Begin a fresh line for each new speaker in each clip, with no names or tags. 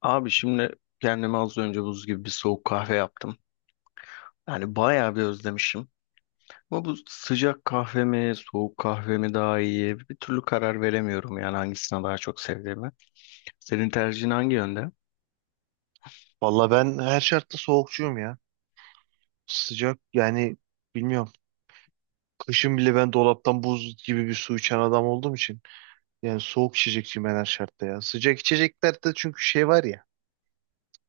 Abi şimdi kendime az önce buz gibi bir soğuk kahve yaptım. Yani bayağı bir özlemişim. Ama bu sıcak kahve mi, soğuk kahve mi daha iyi? Bir türlü karar veremiyorum yani hangisini daha çok sevdiğimi. Senin tercihin hangi yönde?
Valla ben her şartta soğukçuyum ya. Sıcak yani bilmiyorum. Kışın bile ben dolaptan buz gibi bir su içen adam olduğum için. Yani soğuk içecekçiyim ben her şartta ya. Sıcak içeceklerde çünkü şey var ya.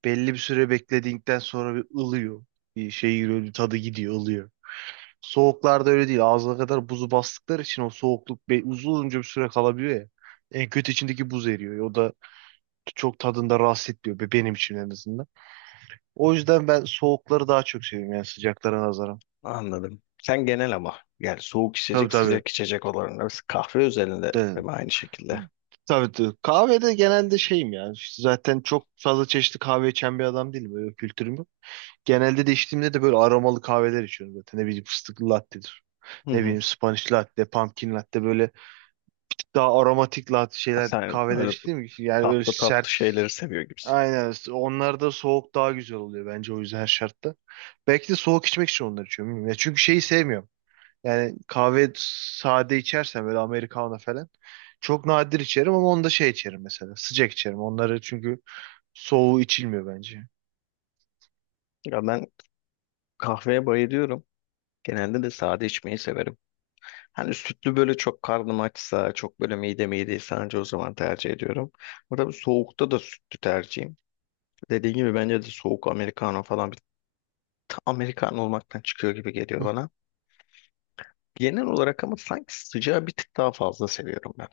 Belli bir süre beklediğinden sonra bir ılıyor. Bir şey giriyor, bir tadı gidiyor, ılıyor. Soğuklarda öyle değil. Ağzına kadar buzu bastıkları için o soğukluk uzunca bir süre kalabiliyor ya. En kötü içindeki buz eriyor. O da çok tadında rahatsız etmiyor, benim için en azından. O yüzden ben soğukları daha çok seviyorum yani sıcaklara nazaran.
Anladım. Sen genel ama yani soğuk
Tabii,
içecek,
tabii.
sıcak içecek olanlar kahve özelinde
De,
değil mi aynı şekilde?
tabii de. Kahvede genelde şeyim ya. Zaten çok fazla çeşitli kahve içen bir adam değilim. Öyle bir kültürüm yok. Genelde de içtiğimde de böyle aromalı kahveler içiyorum zaten. Ne bileyim, fıstıklı latte'dir.
Hı
Ne
hı.
bileyim Spanish latte, pumpkin latte, böyle daha aromatik latte şeyler,
Sen
kahveler
böyle
içtiğim için yani öyle
tatlı tatlı
sert.
şeyleri seviyor gibisin.
Aynen. Onlar da soğuk daha güzel oluyor bence, o yüzden her şartta. Belki de soğuk içmek için onları içiyorum, bilmiyorum. Ya çünkü şeyi sevmiyorum. Yani kahve sade içersem böyle Americano falan. Çok nadir içerim ama onda şey içerim mesela. Sıcak içerim. Onları çünkü soğuğu içilmiyor bence.
Ya ben kahveye bayılıyorum. Genelde de sade içmeyi severim. Hani sütlü böyle çok karnım açsa, çok böyle midem iyi değilse anca o zaman tercih ediyorum. Burada bir soğukta da sütlü tercihim. Dediğim gibi bence de soğuk Americano falan bir Americano olmaktan çıkıyor gibi geliyor
Hı.
bana. Genel olarak ama sanki sıcağı bir tık daha fazla seviyorum ben.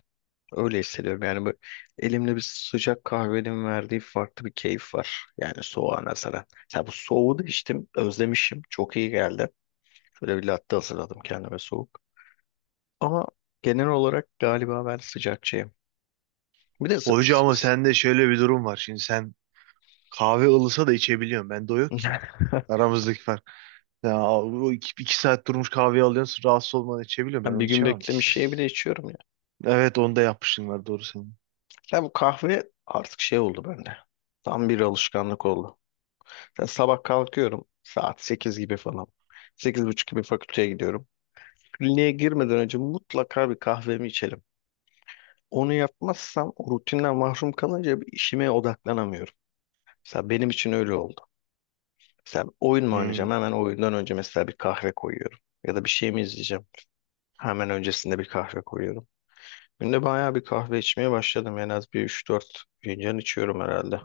Öyle hissediyorum yani böyle elimde bir sıcak kahvenin verdiği farklı bir keyif var. Yani soğuğa nazaran. Ya bu soğuğu da içtim, özlemişim. Çok iyi geldi. Şöyle bir latte hazırladım kendime soğuk. Ama genel olarak galiba ben sıcakçıyım. Bir de s-
Hoca,
s-
ama
s-
sende şöyle bir durum var. Şimdi sen kahve ılısa da içebiliyorsun. Bende o yok ki. Aramızdaki fark. Ya, o iki saat durmuş kahveyi alıyorsun. Rahatsız olmadan içebiliyorum. Ben
Ben bir
onu
gün
içemem
beklemiş
mesela.
şey bile içiyorum ya.
Evet, onda yapmışsın var, doğru senin.
Ya bu kahve artık şey oldu bende. Tam bir alışkanlık oldu. Ya sabah kalkıyorum saat 8 gibi falan. 8 buçuk gibi fakülteye gidiyorum. Kliniğe girmeden önce mutlaka bir kahvemi içelim. Onu yapmazsam o rutinden mahrum kalınca bir işime odaklanamıyorum. Mesela benim için öyle oldu. Mesela oyun mu oynayacağım?
Hmm.
Hemen oyundan önce mesela bir kahve koyuyorum. Ya da bir şey mi izleyeceğim? Hemen öncesinde bir kahve koyuyorum. Günde bayağı bir kahve içmeye başladım. En az bir üç dört fincan içiyorum herhalde.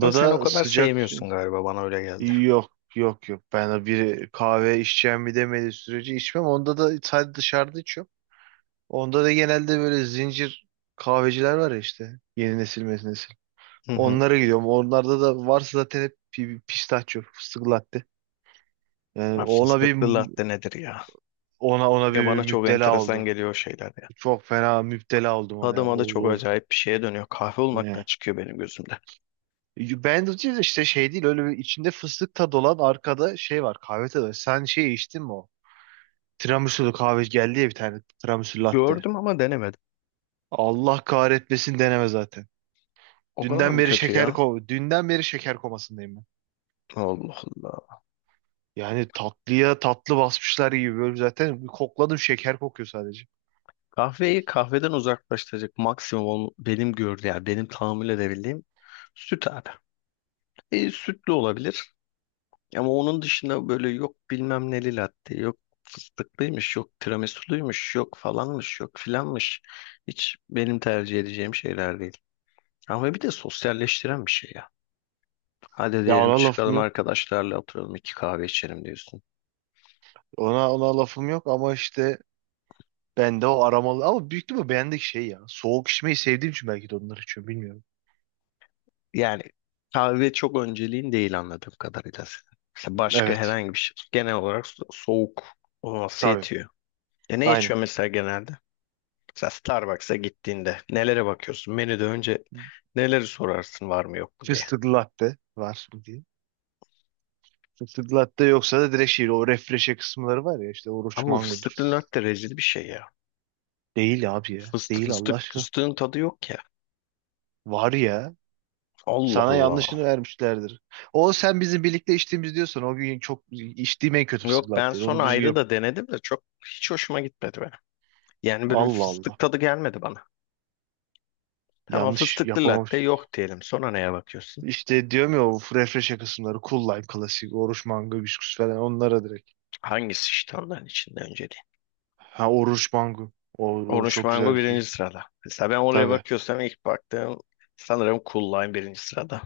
Ama sen o
da
kadar
sıcak.
sevmiyorsun galiba bana öyle geldi.
Yok, yok, yok. Ben de bir kahve içeceğim bir demediği sürece içmem. Onda da sadece dışarıda içiyorum. Onda da genelde böyle zincir kahveciler var ya işte. Yeni nesil mezi nesil.
Hı hı.
Onlara gidiyorum. Onlarda da varsa zaten hep pistachio, fıstık latte. Yani
Abi
ona bir,
fıstıklı latte nedir ya?
ona
Ya
bir
bana çok
müptela
enteresan
oldu.
geliyor o şeyler ya.
Çok fena müptela oldum ona
Tadı
ya.
madı çok acayip bir şeye dönüyor. Kahve olmaktan
Ne?
çıkıyor benim gözümde.
Ben de işte şey değil, öyle bir içinde fıstık tadı olan, arkada şey var kahve tadı. Sen şey içtin mi o? Tiramisu'lu kahve geldi ya bir tane. Tiramisu latte.
Gördüm ama denemedim.
Allah kahretmesin, deneme zaten.
O kadar mı kötü ya?
Dünden beri şeker komasındayım ben.
Allah Allah.
Yani tatlıya tatlı basmışlar gibi böyle, zaten bir kokladım, şeker kokuyor sadece.
Kahveyi kahveden uzaklaştıracak maksimum benim gördüğüm yani benim tahammül edebildiğim süt abi. Sütlü olabilir. Ama onun dışında böyle yok bilmem neli latte, yok fıstıklıymış, yok tiramisuluymuş, yok falanmış, yok filanmış. Hiç benim tercih edeceğim şeyler değil. Ama bir de sosyalleştiren bir şey ya. Hadi
Ya,
diyelim
ona lafım
çıkalım
yok.
arkadaşlarla oturalım iki kahve içelim diyorsun.
Ona lafım yok ama işte bende o aromalı ama büyük ihtimalle beğendik şey ya. Soğuk içmeyi sevdiğim için belki de onları içiyorum, bilmiyorum.
Yani kahve çok önceliğin değil anladığım kadarıyla senin. Mesela başka
Evet,
herhangi bir şey. Genel olarak soğuk olması
tabii,
yetiyor. Ne
aynen.
içiyor mesela genelde? Sen Starbucks'a gittiğinde nelere bakıyorsun? Menüde önce neleri sorarsın var mı yok mu diye.
Fıstıklı latte var mı diye. Fıstıklı latte yoksa da direkt şey, o refreshe kısımları var ya işte, oruç
Ama bu
mangodur.
fıstıklı latte rezil bir şey ya.
Değil abi ya.
Fıstık,
Değil Allah
fıstık,
aşkına.
fıstığın tadı yok ya.
Var ya.
Allah
Sana
Allah.
yanlışını vermişlerdir. O sen bizim birlikte içtiğimiz diyorsan, o gün çok içtiğim en kötü fısık
Yok, ben
latte.
sonra
Onu düzgün
ayrı
yap.
da denedim de çok hiç hoşuma gitmedi benim. Yani böyle bir
Allah
fıstık
Allah.
tadı gelmedi bana. Tamam,
Yanlış
fıstıklı latte
yapamamış.
yok diyelim. Sonra neye bakıyorsun?
İşte diyorum ya, o refresh kısımları. Cool Lime klasik. Oruç mango bisküs falan, onlara direkt.
Hangisi işte onların içinde önceliği?
Ha, oruç mango. O, o
Orange
çok güzel
mango
bir şey.
birinci sırada. Mesela ben oraya
Tabii.
bakıyorsam ilk baktığım sanırım Cool Lime birinci sırada.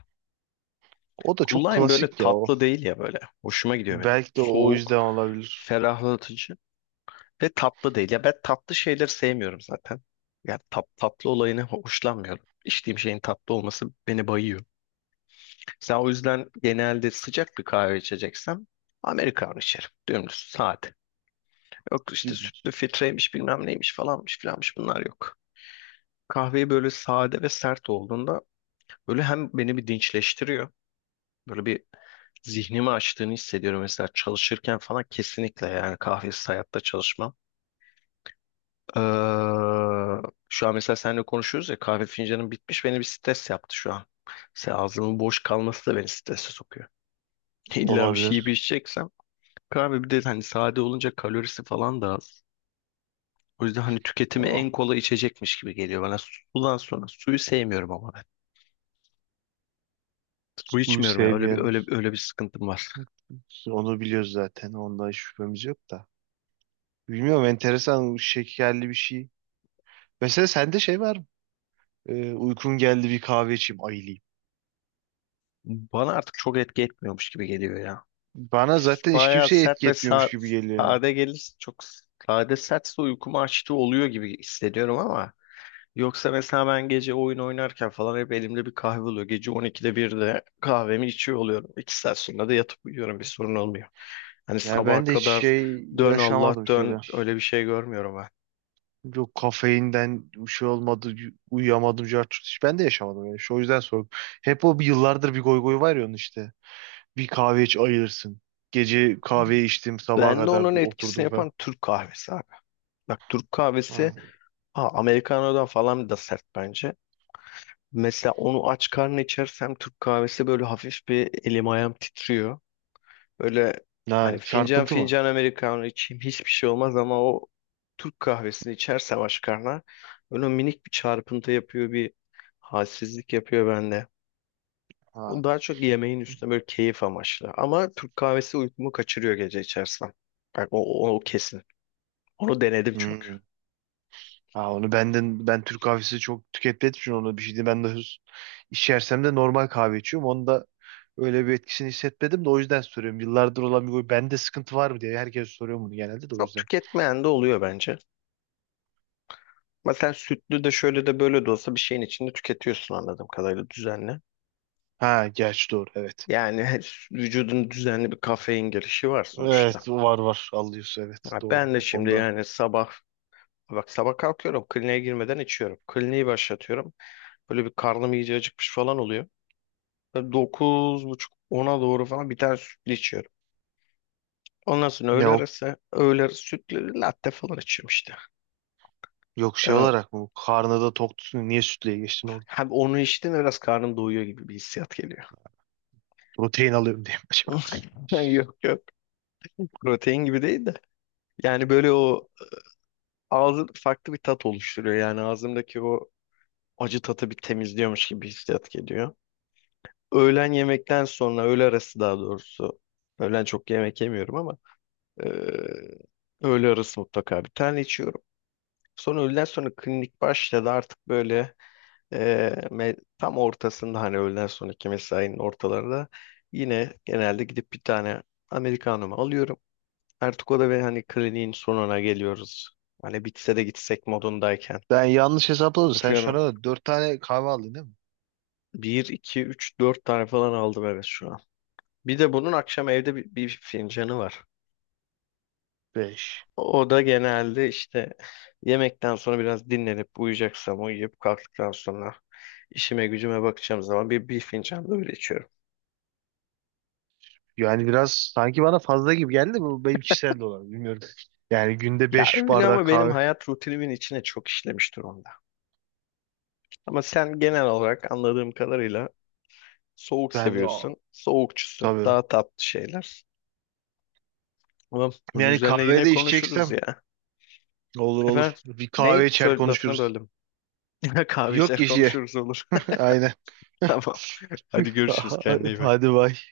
O da
Cool
çok
Lime böyle
klasik ya o.
tatlı değil ya böyle. Hoşuma gidiyor benim.
Belki de o yüzden
Soğuk,
olabilir.
ferahlatıcı ve tatlı değil. Ya ben tatlı şeyleri sevmiyorum zaten. Yani tatlı olayını hoşlanmıyorum. İçtiğim şeyin tatlı olması beni bayıyor. Sen o yüzden genelde sıcak bir kahve içeceksem Amerikan içerim. Dümdüz, sade. Yok işte sütlü filtreymiş bilmem neymiş falanmış filanmış bunlar yok. Kahveyi böyle sade ve sert olduğunda böyle hem beni bir dinçleştiriyor. Böyle bir zihnimi açtığını hissediyorum mesela çalışırken falan, kesinlikle yani kahvesiz hayatta çalışmam. Ee, Şu an mesela seninle konuşuyoruz ya, kahve fincanım bitmiş, beni bir stres yaptı şu an. Mesela ağzımın boş kalması da beni strese sokuyor. İlla bir şey yiyip
Olabilir.
içeceksem kahve, bir de hani sade olunca kalorisi falan da az. O yüzden hani tüketimi en
Ah,
kolay içecekmiş gibi geliyor bana. Sudan sonra, suyu sevmiyorum ama ben. Su
suyu
içmiyorum ya. Öyle bir
sevmeyen.
öyle öyle bir sıkıntım var.
Onu biliyoruz zaten. Onda hiç şüphemiz yok da. Bilmiyorum, enteresan, şekerli bir şey. Mesela sende şey var mı? Uykum geldi, bir kahve içeyim, ayılayım.
Bana artık çok etki etmiyormuş gibi geliyor ya.
Bana zaten hiç
Bayağı
kimseye
sert
etki
ve
etmiyormuş gibi geliyor yani.
sade gelirse, çok sade sertse uykumu açtığı oluyor gibi hissediyorum, ama yoksa mesela ben gece oyun oynarken falan hep elimde bir kahve oluyor. Gece 12'de 1'de kahvemi içiyor oluyorum. 2 saat sonra da yatıp uyuyorum, bir sorun olmuyor. Hani
Yani
sabaha
ben de hiç
kadar
şey
dön Allah
yaşamadım şöyle.
dön, öyle bir şey görmüyorum ben.
Yok kafeinden bir şey olmadı, uyuyamadım, cart curt. Hiç ben de yaşamadım yani. Şu o yüzden sordum. Hep o, bir yıllardır bir goy goy var ya onun işte. Bir kahve iç, ayılırsın. Gece kahveyi içtim, sabaha
Ben de
kadar
onun etkisini
oturdum falan.
yapan Türk kahvesi abi. Bak, Türk kahvesi
Ha.
Aa, Americano'dan falan da sert bence. Mesela onu aç karnına içersem Türk kahvesi böyle hafif bir elim ayağım titriyor. Böyle
Ha,
hani fincan
çarpıntı mı?
fincan Americano içeyim hiçbir şey olmaz, ama o Türk kahvesini içersem aç karnına böyle minik bir çarpıntı yapıyor, bir halsizlik yapıyor bende. O
Ha.
daha çok yemeğin üstüne böyle keyif amaçlı. Ama Türk kahvesi uykumu kaçırıyor gece içersem. Bak o kesin. Onu denedim çünkü.
Hmm. Ha, onu benden, ben Türk kahvesi çok tükettiğim için onu bir şey değil. Ben de içersem de normal kahve içiyorum. Onda öyle bir etkisini hissetmedim, de o yüzden soruyorum. Yıllardır olan bir huy bende, sıkıntı var mı diye herkes soruyor bunu genelde, de o
Çok
yüzden.
tüketmeyen de oluyor bence. Mesela sütlü de şöyle de böyle de olsa bir şeyin içinde tüketiyorsun anladığım kadarıyla düzenli.
Ha, gerçi doğru, evet.
Yani vücudun düzenli bir kafein girişi var sonuçta.
Evet, var, var, alıyorsun, evet,
Ya
doğru
ben de
o
şimdi,
konuda.
yani sabah, bak sabah kalkıyorum, kliniğe girmeden içiyorum. Kliniği başlatıyorum. Böyle bir karnım iyice acıkmış falan oluyor. Böyle 9 buçuk 10'a doğru falan bir tane sütlü içiyorum. Ondan sonra
Ne
öğle
o?
arası, öğle arası sütlü latte falan içiyorum işte.
Yok şey
Ee,
olarak mı? Karnı da tok tutsun. Niye sütlüye geçtin?
Hem onu içtim de biraz karnım doyuyor gibi bir hissiyat geliyor.
Protein alıyorum diye mi acaba?
Yok yok. Protein gibi değil de. Yani böyle o ağzı farklı bir tat oluşturuyor. Yani ağzımdaki o acı tatı bir temizliyormuş gibi bir hissiyat geliyor. Öğlen yemekten sonra, öğle arası daha doğrusu. Öğlen çok yemek yemiyorum ama Ee, öğle arası mutlaka bir tane içiyorum. Sonra öğleden sonra klinik başladı artık, böyle e, tam ortasında, hani öğleden sonraki mesainin ortalarında yine genelde gidip bir tane Americano'mu alıyorum. Artık o da ve hani kliniğin sonuna geliyoruz. Hani bitse de gitsek modundayken.
Ben yanlış hesapladım. Sen şu
Yapıyorum.
ana kadar 4 tane kahve aldın değil mi?
Bir iki üç dört tane falan aldım evet şu an. Bir de bunun akşam evde bir fincanı var.
Beş.
O da genelde işte yemekten sonra biraz dinlenip uyuyacaksam, uyuyup kalktıktan sonra işime gücüme bakacağım zaman bir fincan da öyle içiyorum.
Yani biraz sanki bana fazla gibi geldi. Bu benim kişisel de olabilir, bilmiyorum. Yani günde
Ya
beş
öyle
bardak
ama benim
kahve.
hayat rutinimin içine çok işlemiş durumda. Ama sen genel olarak anladığım kadarıyla soğuk
Ben de- aa,
seviyorsun, soğukçusun,
tabii.
daha tatlı şeyler. Ama bunun
Yani
üzerine
kahve
yine
de
konuşuruz
içeceksem
ya.
olur,
Efendim,
olur. Bir
ne
kahve içer,
söyle, lafına
konuşuruz.
böldüm. Yine kahve
Yok
içer
kişiye.
konuşuruz, olur.
Aynen.
Tamam. Hadi görüşürüz, kendine iyi bak.
Hadi bay.